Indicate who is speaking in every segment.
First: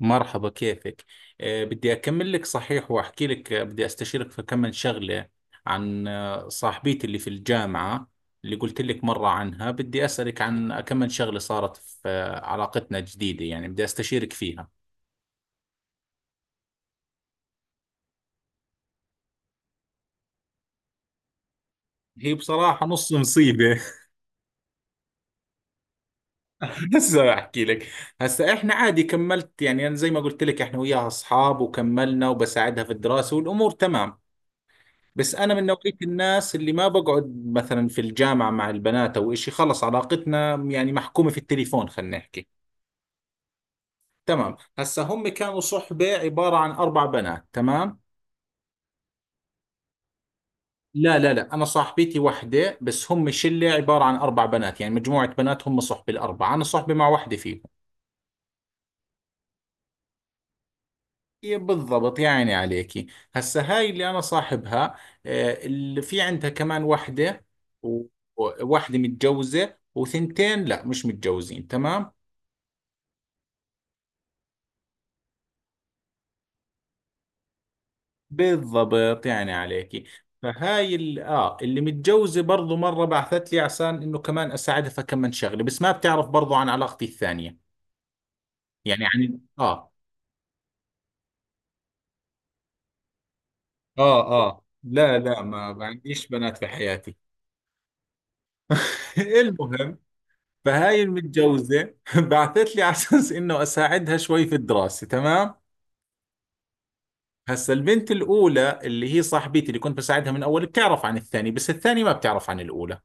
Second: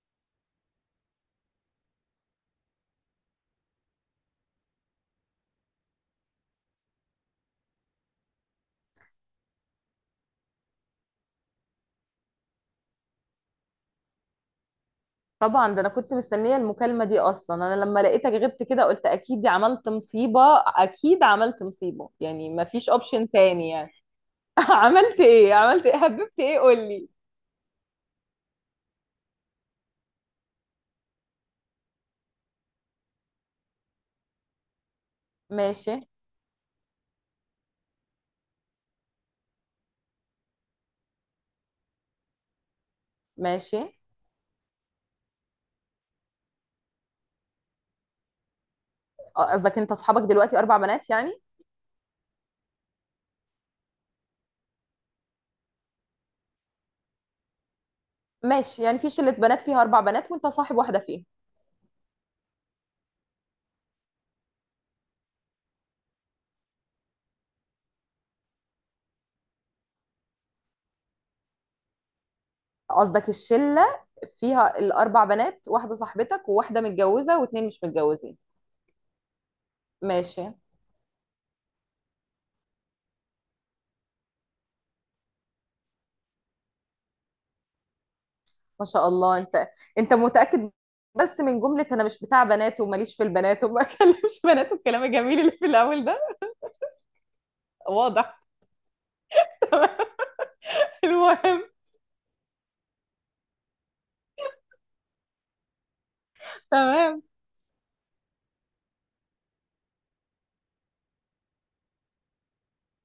Speaker 1: مرحبا، كيفك؟ بدي أكمل لك صحيح، وأحكي لك. بدي أستشيرك في كم من شغلة عن صاحبيتي اللي في الجامعة، اللي قلت لك مرة عنها. بدي أسألك عن كم من شغلة صارت في علاقتنا الجديدة، يعني بدي أستشيرك فيها.
Speaker 2: طبعا ده انا كنت مستنيه المكالمه دي اصلا، انا لما لقيتك غبت كده قلت اكيد دي عملت مصيبه. اكيد عملت مصيبه،
Speaker 1: هي
Speaker 2: يعني ما
Speaker 1: بصراحة
Speaker 2: فيش
Speaker 1: نص
Speaker 2: اوبشن تاني
Speaker 1: مصيبة.
Speaker 2: يعني. عملت ايه؟ عملت ايه؟ هببت ايه؟ قول لي.
Speaker 1: هسه أحكي لك. هسه إحنا عادي كملت، يعني أنا زي ما قلت لك إحنا وياها أصحاب، وكملنا وبساعدها في الدراسة والأمور تمام. بس انا من نوعية
Speaker 2: ماشي.
Speaker 1: الناس اللي ما بقعد مثلا في الجامعة مع البنات او اشي، خلص علاقتنا يعني محكومة في التليفون، خلينا نحكي.
Speaker 2: ماشي.
Speaker 1: تمام، هسا هم كانوا صحبة عبارة عن اربع بنات، تمام.
Speaker 2: آه، قصدك انت اصحابك دلوقتي اربع بنات
Speaker 1: لا لا
Speaker 2: يعني.
Speaker 1: لا، انا صاحبتي وحدة بس، هم شلة عبارة عن اربع بنات، يعني مجموعة بنات، هم صحبة الاربعة، انا صحبة مع وحدة فيهم.
Speaker 2: ماشي، يعني في شله بنات فيها اربع بنات وانت صاحب واحده فيهم.
Speaker 1: إيه بالضبط، يا عيني عليكي. هسا هاي اللي انا صاحبها، اللي في عندها كمان وحدة، و- وواحدة متجوزة، وثنتين لا، مش متجوزين، تمام.
Speaker 2: قصدك الشله فيها الاربع بنات، واحده صاحبتك وواحده متجوزه واتنين مش متجوزين.
Speaker 1: بالضبط، يعني عليكي.
Speaker 2: ماشي.
Speaker 1: فهاي ال... اه اللي متجوزة برضو مرة بعثت لي عشان انه كمان اساعدها فكمن شغلة، بس ما بتعرف برضو عن علاقتي الثانية.
Speaker 2: ما
Speaker 1: يعني
Speaker 2: شاء الله.
Speaker 1: عن
Speaker 2: انت انت متأكد؟ بس من جملة انا مش بتاع بنات وماليش في البنات وما اكلمش
Speaker 1: اه
Speaker 2: بنات والكلام
Speaker 1: لا
Speaker 2: الجميل
Speaker 1: لا،
Speaker 2: اللي في
Speaker 1: ما
Speaker 2: الاول ده.
Speaker 1: عنديش بنات في حياتي.
Speaker 2: واضح.
Speaker 1: المهم،
Speaker 2: تمام.
Speaker 1: فهاي
Speaker 2: المهم.
Speaker 1: المتجوزة بعثت لي على اساس انه اساعدها شوي في الدراسة، تمام.
Speaker 2: تمام.
Speaker 1: هسا البنت الاولى اللي هي صاحبتي اللي كنت بساعدها من اول بتعرف عن الثانية، بس الثانية ما بتعرف عن الاولى.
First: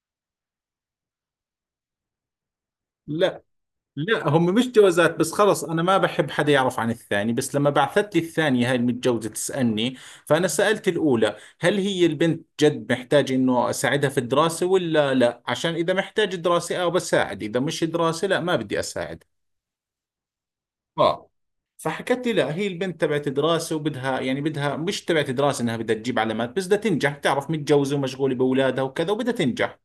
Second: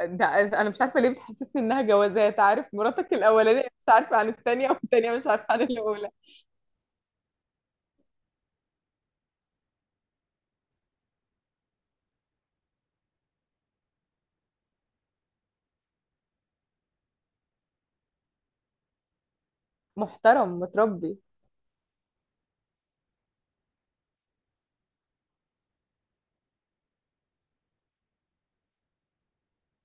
Speaker 2: ده انا مش عارفة ليه بتحسسني انها جوازات، عارف مراتك
Speaker 1: لا،
Speaker 2: الاولانية مش عارفة
Speaker 1: لا
Speaker 2: عن
Speaker 1: هم مش
Speaker 2: التانية والتانية
Speaker 1: جوازات،
Speaker 2: مش
Speaker 1: بس
Speaker 2: عارفة عن
Speaker 1: خلص أنا ما
Speaker 2: الاولى.
Speaker 1: بحب حدا يعرف عن الثاني. بس لما بعثت لي الثانية هاي المتجوزة تسألني، فأنا سألت الأولى هل هي البنت جد محتاج إنه أساعدها في الدراسة ولا لا، عشان إذا محتاج دراسة أو بساعد، إذا مش دراسة لا، ما بدي أساعد.
Speaker 2: محترم متربي.
Speaker 1: آه. فحكت لي لا، هي البنت تبعت دراسة وبدها، يعني بدها مش تبعت دراسة، إنها بدها تجيب علامات، بس بدها تنجح، تعرف متجوزة ومشغولة بأولادها وكذا، وبدها تنجح.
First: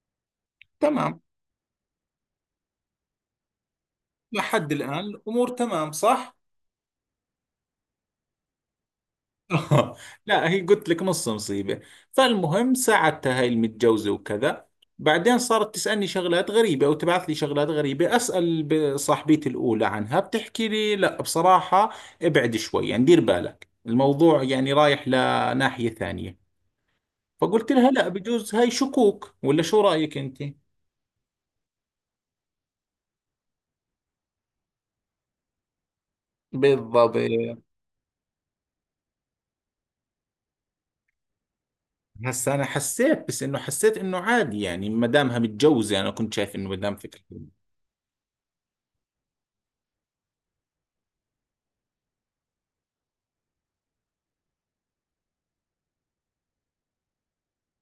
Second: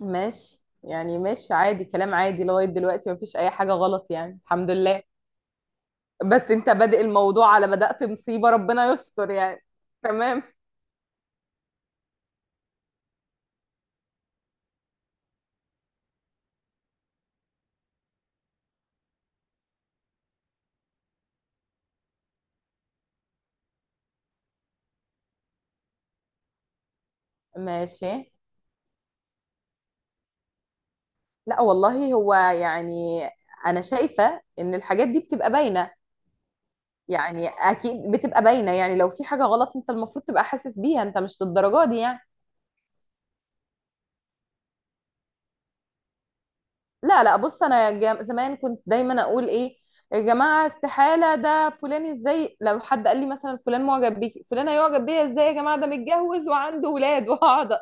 Speaker 2: ماشي، يعني
Speaker 1: تمام.
Speaker 2: ماشي، عادي، كلام عادي لغاية دلوقتي مفيش اي حاجة غلط يعني، الحمد
Speaker 1: لحد الآن
Speaker 2: لله.
Speaker 1: الأمور تمام، صح؟
Speaker 2: بس انت بادئ الموضوع على بدأت مصيبة، ربنا يستر يعني.
Speaker 1: آه،
Speaker 2: تمام.
Speaker 1: لا، هي قلت لك نص مصيبة. فالمهم، ساعدتها هاي المتجوزة وكذا. بعدين صارت تسألني شغلات غريبة أو تبعث لي شغلات غريبة، أسأل صاحبتي الأولى عنها، بتحكي لي لا بصراحة، ابعد شوي، يعني دير بالك، الموضوع يعني رايح لناحية ثانية. فقلت لها لا،
Speaker 2: ماشي.
Speaker 1: بجوز هاي شكوك، ولا شو رأيك أنت؟
Speaker 2: لا والله هو يعني، انا شايفه ان الحاجات دي بتبقى باينه،
Speaker 1: بالضبط.
Speaker 2: يعني اكيد بتبقى باينه، يعني لو في حاجه غلط انت المفروض تبقى حاسس بيها، انت مش للدرجه دي يعني.
Speaker 1: هسا أنا حسيت، بس إنه حسيت إنه عادي، يعني ما دامها متجوزة أنا كنت شايف إنه ما دام فكرة.
Speaker 2: لا لا، بص، زمان كنت دايما اقول ايه، يا جماعه استحاله ده فلان ازاي، لو حد قال لي مثلا فلان معجب بيكي، فلان هيعجب بيا ازاي؟ يا جماعه ده متجوز وعنده ولاد وهقعد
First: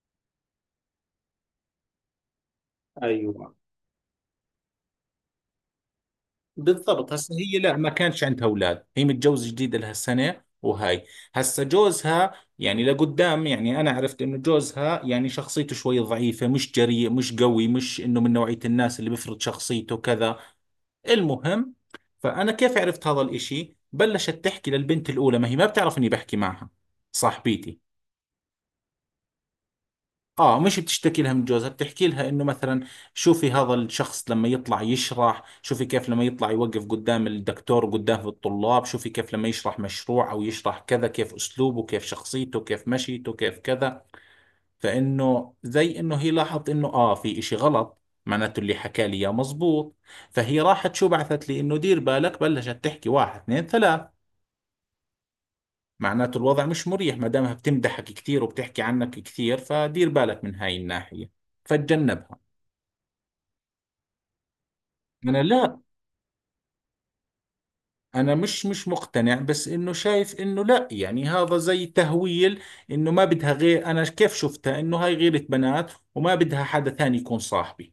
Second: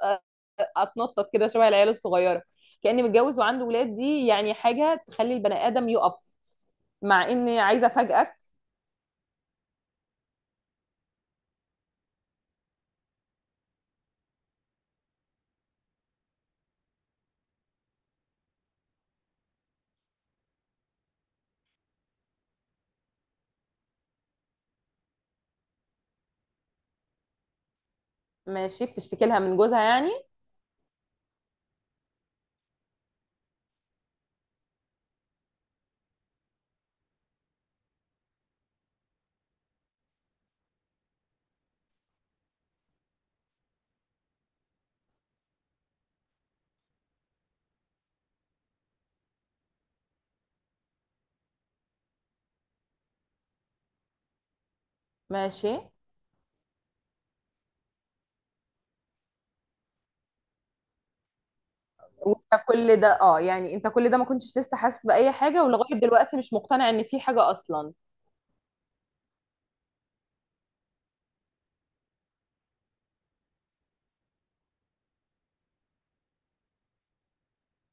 Speaker 2: اتنطط كده شبه العيال الصغيره، كاني متجوز
Speaker 1: ايوه،
Speaker 2: وعنده ولاد، دي يعني حاجه تخلي البني ادم يقف.
Speaker 1: بالضبط.
Speaker 2: مع
Speaker 1: هسه هي
Speaker 2: اني
Speaker 1: لا،
Speaker 2: عايزه
Speaker 1: ما كانش
Speaker 2: افاجئك.
Speaker 1: عندها اولاد، هي متجوزه جديد، لها سنه، وهاي. هسه جوزها، يعني لقدام، يعني انا عرفت انه جوزها يعني شخصيته شوي ضعيفه، مش جريء، مش قوي، مش انه من نوعيه الناس اللي بيفرض شخصيته كذا. المهم، فانا كيف عرفت هذا الاشي بلشت تحكي للبنت الاولى، ما هي ما بتعرف اني بحكي معها، صاحبتي.
Speaker 2: ماشي، بتشتكي لها من جوزها يعني.
Speaker 1: اه، مش بتشتكي لها من جوزها، بتحكي لها انه مثلا شوفي هذا الشخص لما يطلع يشرح، شوفي كيف لما يطلع يوقف قدام الدكتور وقدام الطلاب، شوفي كيف لما يشرح مشروع او يشرح كذا، كيف اسلوبه، كيف شخصيته، كيف مشيته، كيف كذا. فانه زي انه هي لاحظت انه اه في اشي غلط، معناته اللي حكى لي اياه مزبوط. فهي راحت شو بعثت لي، انه دير بالك بلشت تحكي واحد اثنين ثلاث،
Speaker 2: ماشي.
Speaker 1: معناته الوضع مش مريح، ما دامها بتمدحك كثير وبتحكي عنك كثير، فدير بالك من هاي الناحية، فتجنبها.
Speaker 2: وانت كل ده، يعني انت كل ده ما كنتش لسه حاسس بأي
Speaker 1: أنا
Speaker 2: حاجة،
Speaker 1: لا،
Speaker 2: ولغاية دلوقتي مش مقتنع ان في حاجة اصلا؟
Speaker 1: أنا مش مقتنع، بس إنه شايف إنه لا، يعني هذا زي تهويل، إنه ما بدها غير أنا، كيف شفتها إنه هاي غيرة بنات، وما بدها حدا ثاني يكون صاحبي.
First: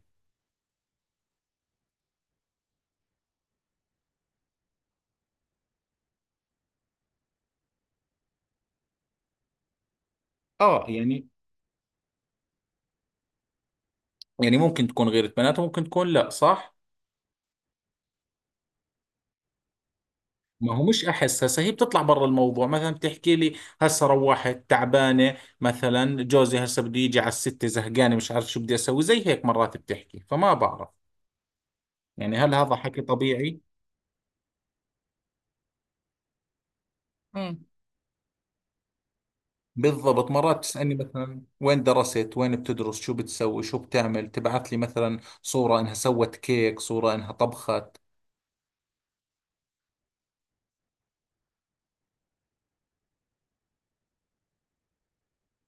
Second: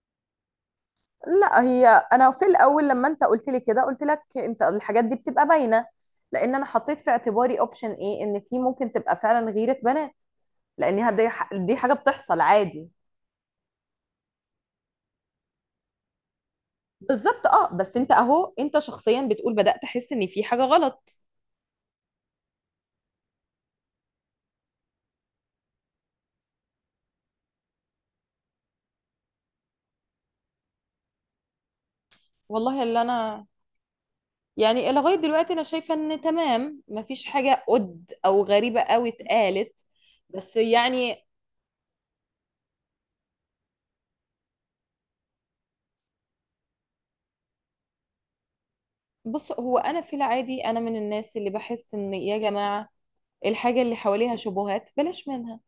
Speaker 2: لا هي، انا في الاول لما انت قلت لي كده قلت لك انت، الحاجات دي بتبقى باينه، لان انا حطيت في اعتباري اوبشن ايه، ان في ممكن تبقى فعلا غيره بنات،
Speaker 1: آه
Speaker 2: لانها
Speaker 1: يعني.
Speaker 2: دي حاجه بتحصل عادي.
Speaker 1: يعني ممكن تكون غيرة بنات، وممكن تكون لا، صح.
Speaker 2: بالظبط اه، بس انت اهو، انت شخصيا بتقول بدأت احس ان في حاجة
Speaker 1: ما هو مش
Speaker 2: غلط.
Speaker 1: أحس، هسه هي بتطلع برا الموضوع مثلا بتحكي لي هسه روحت تعبانة، مثلا جوزي هسه بده يجي على الستة، زهقانة، مش عارف شو بدي أسوي، زي هيك مرات بتحكي، فما بعرف يعني هل هذا
Speaker 2: والله
Speaker 1: حكي
Speaker 2: اللي انا،
Speaker 1: طبيعي؟
Speaker 2: يعني لغاية دلوقتي أنا شايفة إن تمام، مفيش حاجة قد أو غريبة أوي اتقالت.
Speaker 1: بالضبط،
Speaker 2: بس
Speaker 1: مرات تسألني
Speaker 2: يعني،
Speaker 1: مثلا وين درست، وين بتدرس، شو بتسوي، شو بتعمل، تبعث لي مثلا صورة انها سوت كيك، صورة انها طبخت.
Speaker 2: بص هو، أنا في العادي أنا من الناس اللي بحس إن يا جماعة الحاجة اللي حواليها شبهات بلاش منها.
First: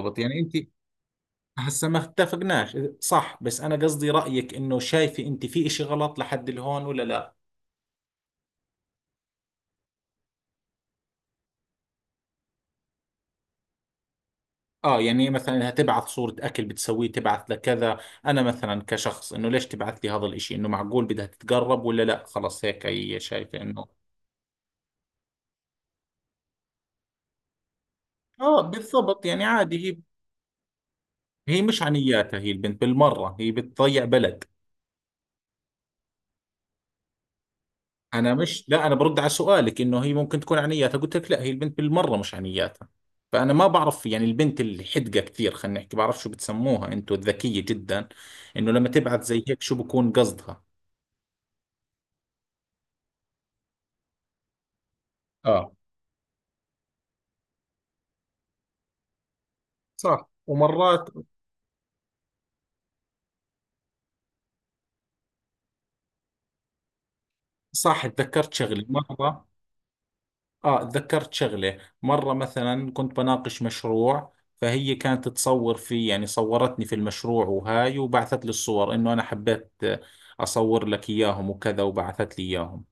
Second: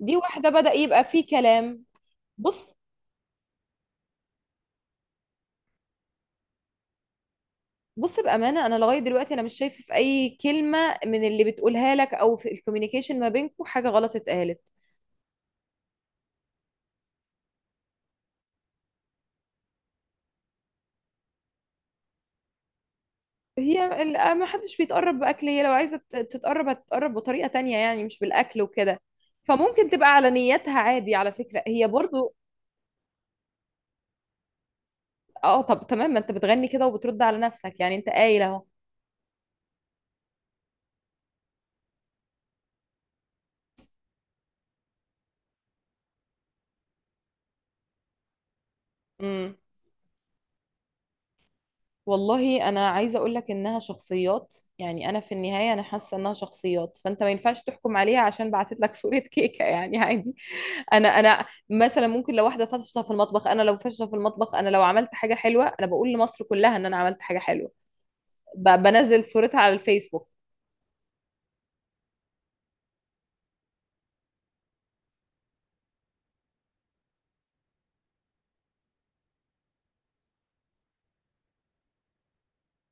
Speaker 2: دي
Speaker 1: يعني
Speaker 2: واحدة،
Speaker 1: انت.
Speaker 2: بدأ يبقى في كلام.
Speaker 1: هسه ما
Speaker 2: بص
Speaker 1: اتفقناش، صح؟ بس انا قصدي رأيك انه شايفة انت في اشي غلط لحد الهون، ولا لا؟
Speaker 2: بص، بأمانة أنا لغاية دلوقتي أنا مش شايفة في أي كلمة من اللي بتقولها لك أو في الكوميونيكيشن ما بينكم حاجة غلط اتقالت.
Speaker 1: اه، يعني مثلا انها تبعث صورة اكل بتسويه، تبعث لكذا، انا مثلا كشخص انه ليش تبعث لي هذا الاشي، انه معقول بدها تتقرب ولا لا، خلاص هيك هي شايفة انه.
Speaker 2: ما حدش بيتقرب باكل، هي لو عايزه تتقرب هتتقرب بطريقه تانية، يعني مش
Speaker 1: اه،
Speaker 2: بالاكل وكده.
Speaker 1: بالضبط، يعني عادي
Speaker 2: فممكن
Speaker 1: هي.
Speaker 2: تبقى على نيتها عادي، على
Speaker 1: هي
Speaker 2: فكره
Speaker 1: مش
Speaker 2: هي برضو.
Speaker 1: عنياتها، هي البنت بالمرة هي بتضيع بلد.
Speaker 2: اه، طب تمام، ما انت بتغني كده وبترد على نفسك يعني، انت
Speaker 1: انا
Speaker 2: قايل اهو.
Speaker 1: مش، لا انا برد على سؤالك انه هي ممكن تكون عنياتها، قلت لك لا، هي البنت بالمره مش عنياتها. فانا ما بعرف يعني البنت اللي حدقه كثير، خلينا نحكي، بعرف شو بتسموها انتو، الذكيه جدا، انه لما تبعث زي
Speaker 2: امم
Speaker 1: هيك شو بكون قصدها.
Speaker 2: والله انا عايزه اقول لك انها شخصيات، يعني انا في
Speaker 1: اه
Speaker 2: النهايه انا حاسه انها شخصيات، فانت ما ينفعش تحكم عليها عشان بعتت لك صوره كيكه يعني
Speaker 1: صح،
Speaker 2: عادي.
Speaker 1: ومرات،
Speaker 2: انا مثلا ممكن لو واحده فاشله في المطبخ، انا لو فاشله في المطبخ، انا لو عملت حاجه حلوه انا بقول لمصر كلها ان انا عملت حاجه حلوه،
Speaker 1: صح، تذكرت شغلة
Speaker 2: بنزل
Speaker 1: مرة.
Speaker 2: صورتها على الفيسبوك.
Speaker 1: اه، تذكرت شغلة مرة، مثلا كنت بناقش مشروع، فهي كانت تصور في يعني صورتني في المشروع وهاي، وبعثت لي الصور انه انا حبيت اصور لك اياهم وكذا، وبعثت لي اياهم.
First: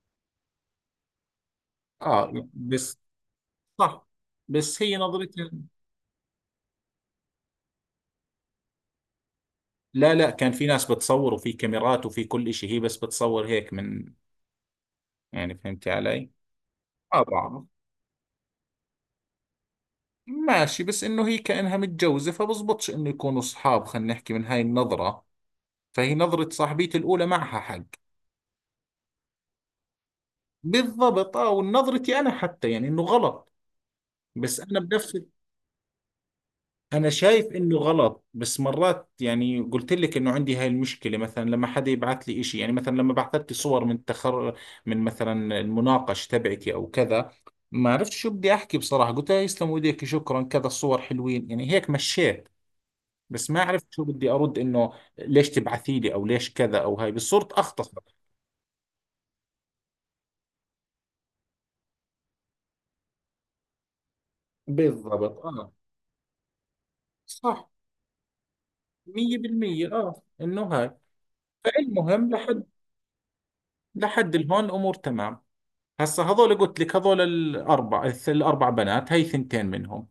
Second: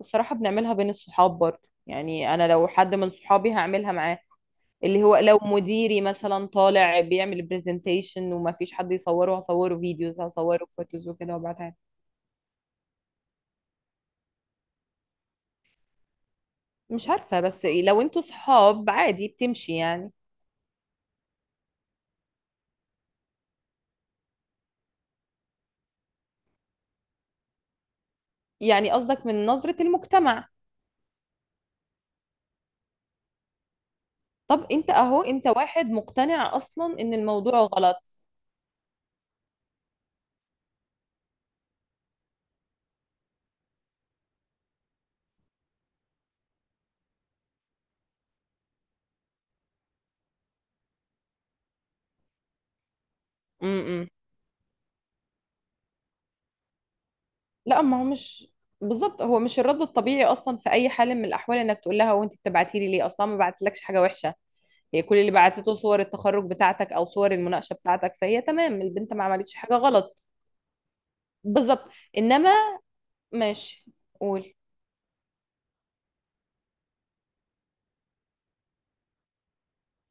Speaker 2: الصراحة بنعملها بين الصحاب برضه،
Speaker 1: اه
Speaker 2: يعني أنا لو حد
Speaker 1: بس،
Speaker 2: من صحابي هعملها
Speaker 1: صح،
Speaker 2: معاه.
Speaker 1: بس هي
Speaker 2: اللي هو لو
Speaker 1: نظرتها.
Speaker 2: مديري مثلا طالع بيعمل برزنتيشن وما فيش حد يصوره، هصوره
Speaker 1: لا
Speaker 2: فيديوز،
Speaker 1: لا، كان في
Speaker 2: هصوره
Speaker 1: ناس
Speaker 2: فوتوز
Speaker 1: بتصور،
Speaker 2: وكده
Speaker 1: وفي
Speaker 2: وابعتها له.
Speaker 1: كاميرات، وفي كل إشي، هي بس بتصور هيك من، يعني فهمتي علي؟
Speaker 2: مش
Speaker 1: اه
Speaker 2: عارفة،
Speaker 1: بعرف،
Speaker 2: بس إيه، لو انتوا صحاب عادي بتمشي يعني.
Speaker 1: ماشي، بس انه هي كأنها متجوزة فبزبطش انه يكونوا اصحاب، خلينا نحكي من هاي النظرة، فهي نظرة صاحبيتي الأولى معها حق.
Speaker 2: يعني قصدك من نظرة المجتمع.
Speaker 1: بالضبط، اه، ونظرتي أنا حتى، يعني انه غلط، بس
Speaker 2: طب
Speaker 1: أنا
Speaker 2: انت
Speaker 1: بنفس.
Speaker 2: اهو، انت واحد مقتنع اصلا
Speaker 1: انا
Speaker 2: ان
Speaker 1: شايف
Speaker 2: الموضوع
Speaker 1: انه
Speaker 2: غلط.
Speaker 1: غلط، بس مرات يعني قلت لك انه عندي هاي المشكله، مثلا لما حدا يبعث لي إشي، يعني مثلا لما بعثت لي صور من من مثلا المناقش تبعتي او كذا، ما عرفت شو بدي احكي بصراحه، قلت لا يسلم ايديك، شكرا، كذا الصور حلوين، يعني هيك مشيت، بس ما
Speaker 2: م-
Speaker 1: عرفت شو
Speaker 2: م.
Speaker 1: بدي ارد، انه ليش تبعثي لي، او ليش كذا، او هاي، بس صرت
Speaker 2: لا، ما
Speaker 1: اختصر.
Speaker 2: هو مش، بالظبط هو مش الرد الطبيعي اصلا في اي حال من الاحوال انك تقول لها وانت بتبعتي لي ليه؟ اصلا ما بعتلكش حاجه وحشه. هي كل اللي
Speaker 1: بالضبط، اه،
Speaker 2: بعتته صور التخرج بتاعتك او صور
Speaker 1: صح،
Speaker 2: المناقشه بتاعتك، فهي تمام، البنت ما عملتش حاجه
Speaker 1: 100%، اه
Speaker 2: غلط.
Speaker 1: انه هاي.
Speaker 2: بالظبط.
Speaker 1: فالمهم
Speaker 2: انما،
Speaker 1: لحد
Speaker 2: ماشي.
Speaker 1: لحد
Speaker 2: قول.
Speaker 1: الهون امور تمام. هسا هذول قلت لك، هذول الاربع الاربع بنات هي، ثنتين منهم،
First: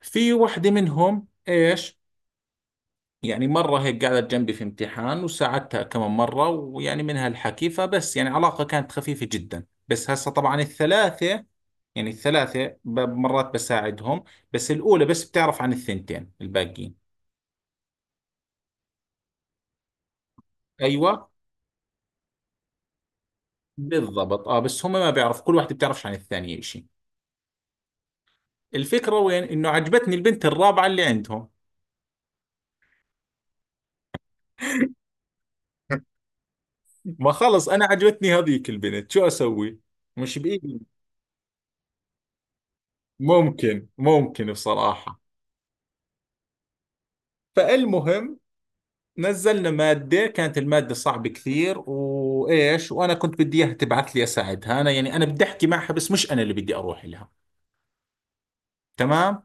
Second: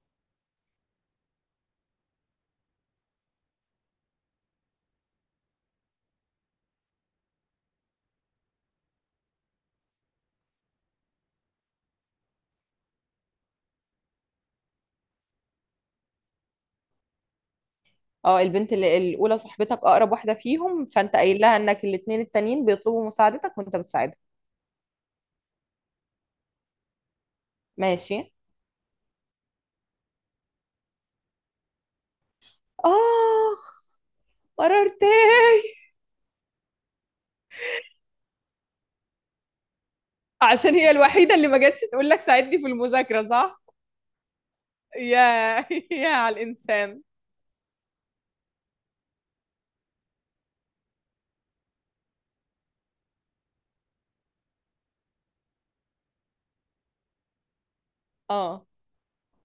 Speaker 1: في وحده منهم ايش، يعني مره هيك قعدت جنبي في امتحان وساعدتها كمان مره ويعني منها الحكي، فبس يعني علاقه كانت خفيفه جدا. بس هسا طبعا الثلاثه، يعني الثلاثه مرات بساعدهم، بس الاولى بس بتعرف عن الثنتين الباقيين.
Speaker 2: اه، البنت اللي الاولى صاحبتك اقرب واحده فيهم، فانت
Speaker 1: ايوه،
Speaker 2: قايل لها انك الاتنين التانيين بيطلبوا مساعدتك وانت بتساعدهم.
Speaker 1: بالضبط، اه، بس هم ما بيعرف، كل واحده بتعرفش عن الثانيه شيء.
Speaker 2: ماشي.
Speaker 1: الفكره وين، انه عجبتني البنت الرابعه اللي عندهم.
Speaker 2: اخ، قررت.
Speaker 1: ما خلص أنا عجبتني هذيك البنت، شو أسوي، مش
Speaker 2: عشان
Speaker 1: بإيدي.
Speaker 2: هي الوحيده اللي ما جاتش تقول لك ساعدني في المذاكره، صح؟
Speaker 1: ممكن، ممكن بصراحة.
Speaker 2: يا يا على الإنسان.
Speaker 1: فالمهم، نزلنا مادة، كانت المادة صعبة كثير وإيش، وأنا كنت بدي إياها تبعث لي أساعدها، أنا يعني أنا بدي أحكي معها، بس مش أنا اللي بدي أروح لها.
Speaker 2: اه،
Speaker 1: تمام.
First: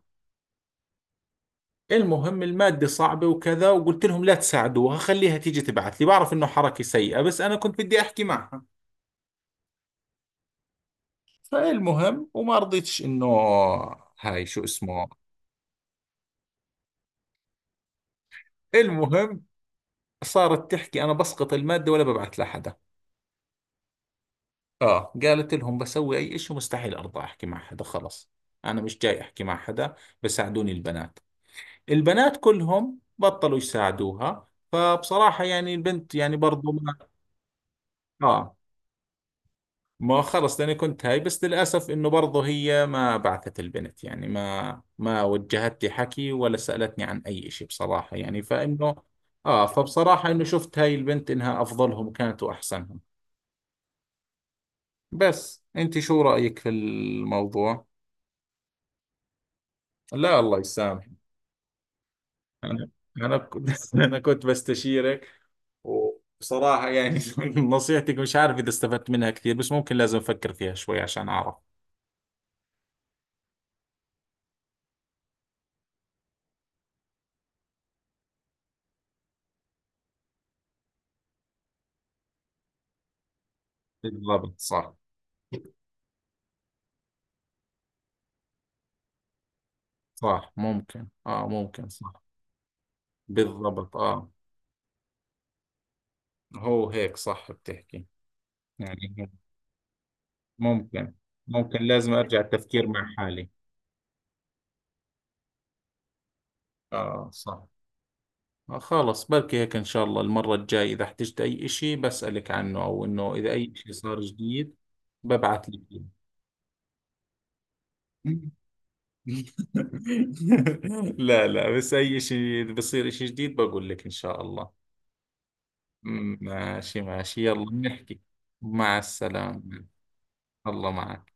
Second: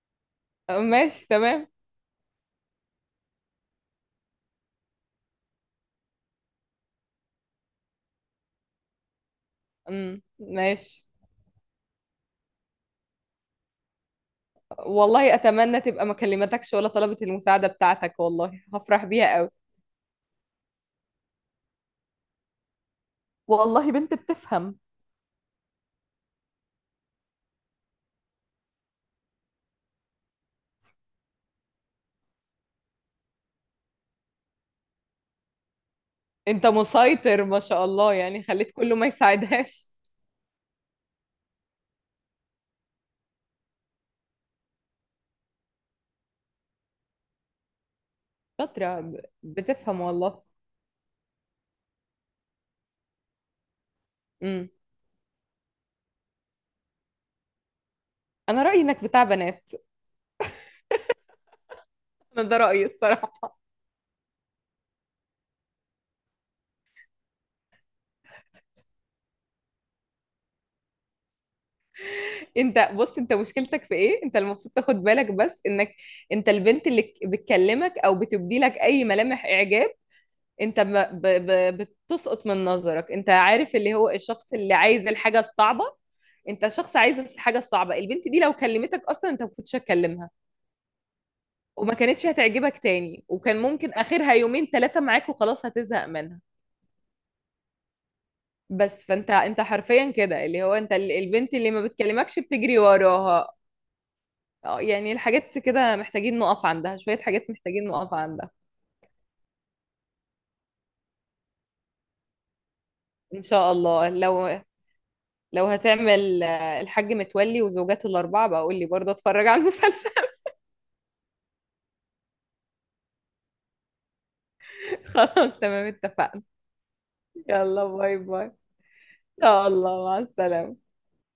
Speaker 2: ماشي تمام.
Speaker 1: المهم، المادة صعبة وكذا، وقلت لهم لا تساعدوها، خليها تيجي تبعث لي، بعرف إنه حركة سيئة، بس أنا كنت بدي أحكي معها.
Speaker 2: ماشي.
Speaker 1: فالمهم، وما رضيتش إنه هاي شو اسمه.
Speaker 2: والله أتمنى تبقى ما كلمتكش ولا طلبت المساعدة بتاعتك، والله هفرح بيها
Speaker 1: المهم،
Speaker 2: قوي.
Speaker 1: صارت تحكي أنا بسقط المادة ولا ببعث لحدا،
Speaker 2: والله بنت بتفهم.
Speaker 1: آه، قالت لهم بسوي أي إشي مستحيل أرضى أحكي مع حدا، خلص، أنا مش جاي أحكي مع حدا، بساعدوني البنات. البنات كلهم بطلوا يساعدوها، فبصراحة يعني البنت، يعني
Speaker 2: انت
Speaker 1: برضو ما،
Speaker 2: مسيطر ما شاء الله، يعني
Speaker 1: آه،
Speaker 2: خليت كله ما يساعدهاش.
Speaker 1: ما خلص، لأني كنت هاي، بس للأسف إنه برضو هي ما بعثت البنت، يعني ما وجهت لي حكي، ولا سألتني عن أي إشي بصراحة، يعني فإنه،
Speaker 2: شاطرة،
Speaker 1: آه،
Speaker 2: بتفهم
Speaker 1: فبصراحة
Speaker 2: والله.
Speaker 1: إنه شفت هاي البنت إنها أفضلهم كانت وأحسنهم.
Speaker 2: امم
Speaker 1: بس انت شو رأيك في الموضوع؟
Speaker 2: انا رأيي انك بتاع بنات.
Speaker 1: لا الله يسامح.
Speaker 2: انا ده رأيي
Speaker 1: انا، انا
Speaker 2: الصراحة.
Speaker 1: كنت، انا كنت بستشيرك، وبصراحة يعني نصيحتك مش عارف اذا استفدت منها كثير، بس ممكن لازم افكر فيها شوي عشان اعرف.
Speaker 2: انت بص، انت مشكلتك في ايه؟ انت المفروض تاخد بالك بس انك، انت البنت اللي بتكلمك او بتبدي لك اي ملامح اعجاب، انت بتسقط من نظرك. انت عارف اللي هو الشخص
Speaker 1: بالضبط،
Speaker 2: اللي
Speaker 1: صح،
Speaker 2: عايز الحاجة الصعبة. انت شخص عايز الحاجة الصعبة. البنت دي لو كلمتك اصلا انت ما كنتش هتكلمها،
Speaker 1: صح، ممكن، اه ممكن،
Speaker 2: وما
Speaker 1: صح.
Speaker 2: كانتش هتعجبك تاني، وكان ممكن
Speaker 1: بالضبط، اه،
Speaker 2: اخرها يومين ثلاثة معاك وخلاص هتزهق منها.
Speaker 1: هو هيك صح بتحكي،
Speaker 2: بس
Speaker 1: يعني
Speaker 2: فانت حرفيا كده، اللي هو انت
Speaker 1: ممكن،
Speaker 2: البنت اللي
Speaker 1: ممكن
Speaker 2: ما
Speaker 1: لازم ارجع
Speaker 2: بتكلمكش بتجري
Speaker 1: التفكير مع حالي.
Speaker 2: وراها. اه، يعني الحاجات كده محتاجين نقف عندها، شوية
Speaker 1: اه
Speaker 2: حاجات
Speaker 1: صح.
Speaker 2: محتاجين نقف عندها.
Speaker 1: خلص، بركي هيك إن شاء الله المرة الجاي إذا احتجت أي إشي بسألك عنه، أو إنه
Speaker 2: ان
Speaker 1: إذا أي
Speaker 2: شاء
Speaker 1: إشي
Speaker 2: الله،
Speaker 1: صار
Speaker 2: لو
Speaker 1: جديد
Speaker 2: لو
Speaker 1: ببعث لك إياه.
Speaker 2: هتعمل الحاج متولي وزوجاته الأربعة بقى قول لي، برضه أتفرج على المسلسل.
Speaker 1: لا لا، بس أي إشي إذا بصير إشي جديد بقول لك إن شاء الله.
Speaker 2: خلاص تمام اتفقنا.
Speaker 1: ماشي ماشي، يلا
Speaker 2: يلا باي
Speaker 1: بنحكي.
Speaker 2: باي.
Speaker 1: مع
Speaker 2: يا
Speaker 1: السلامة.
Speaker 2: الله مع السلامة.
Speaker 1: الله معك.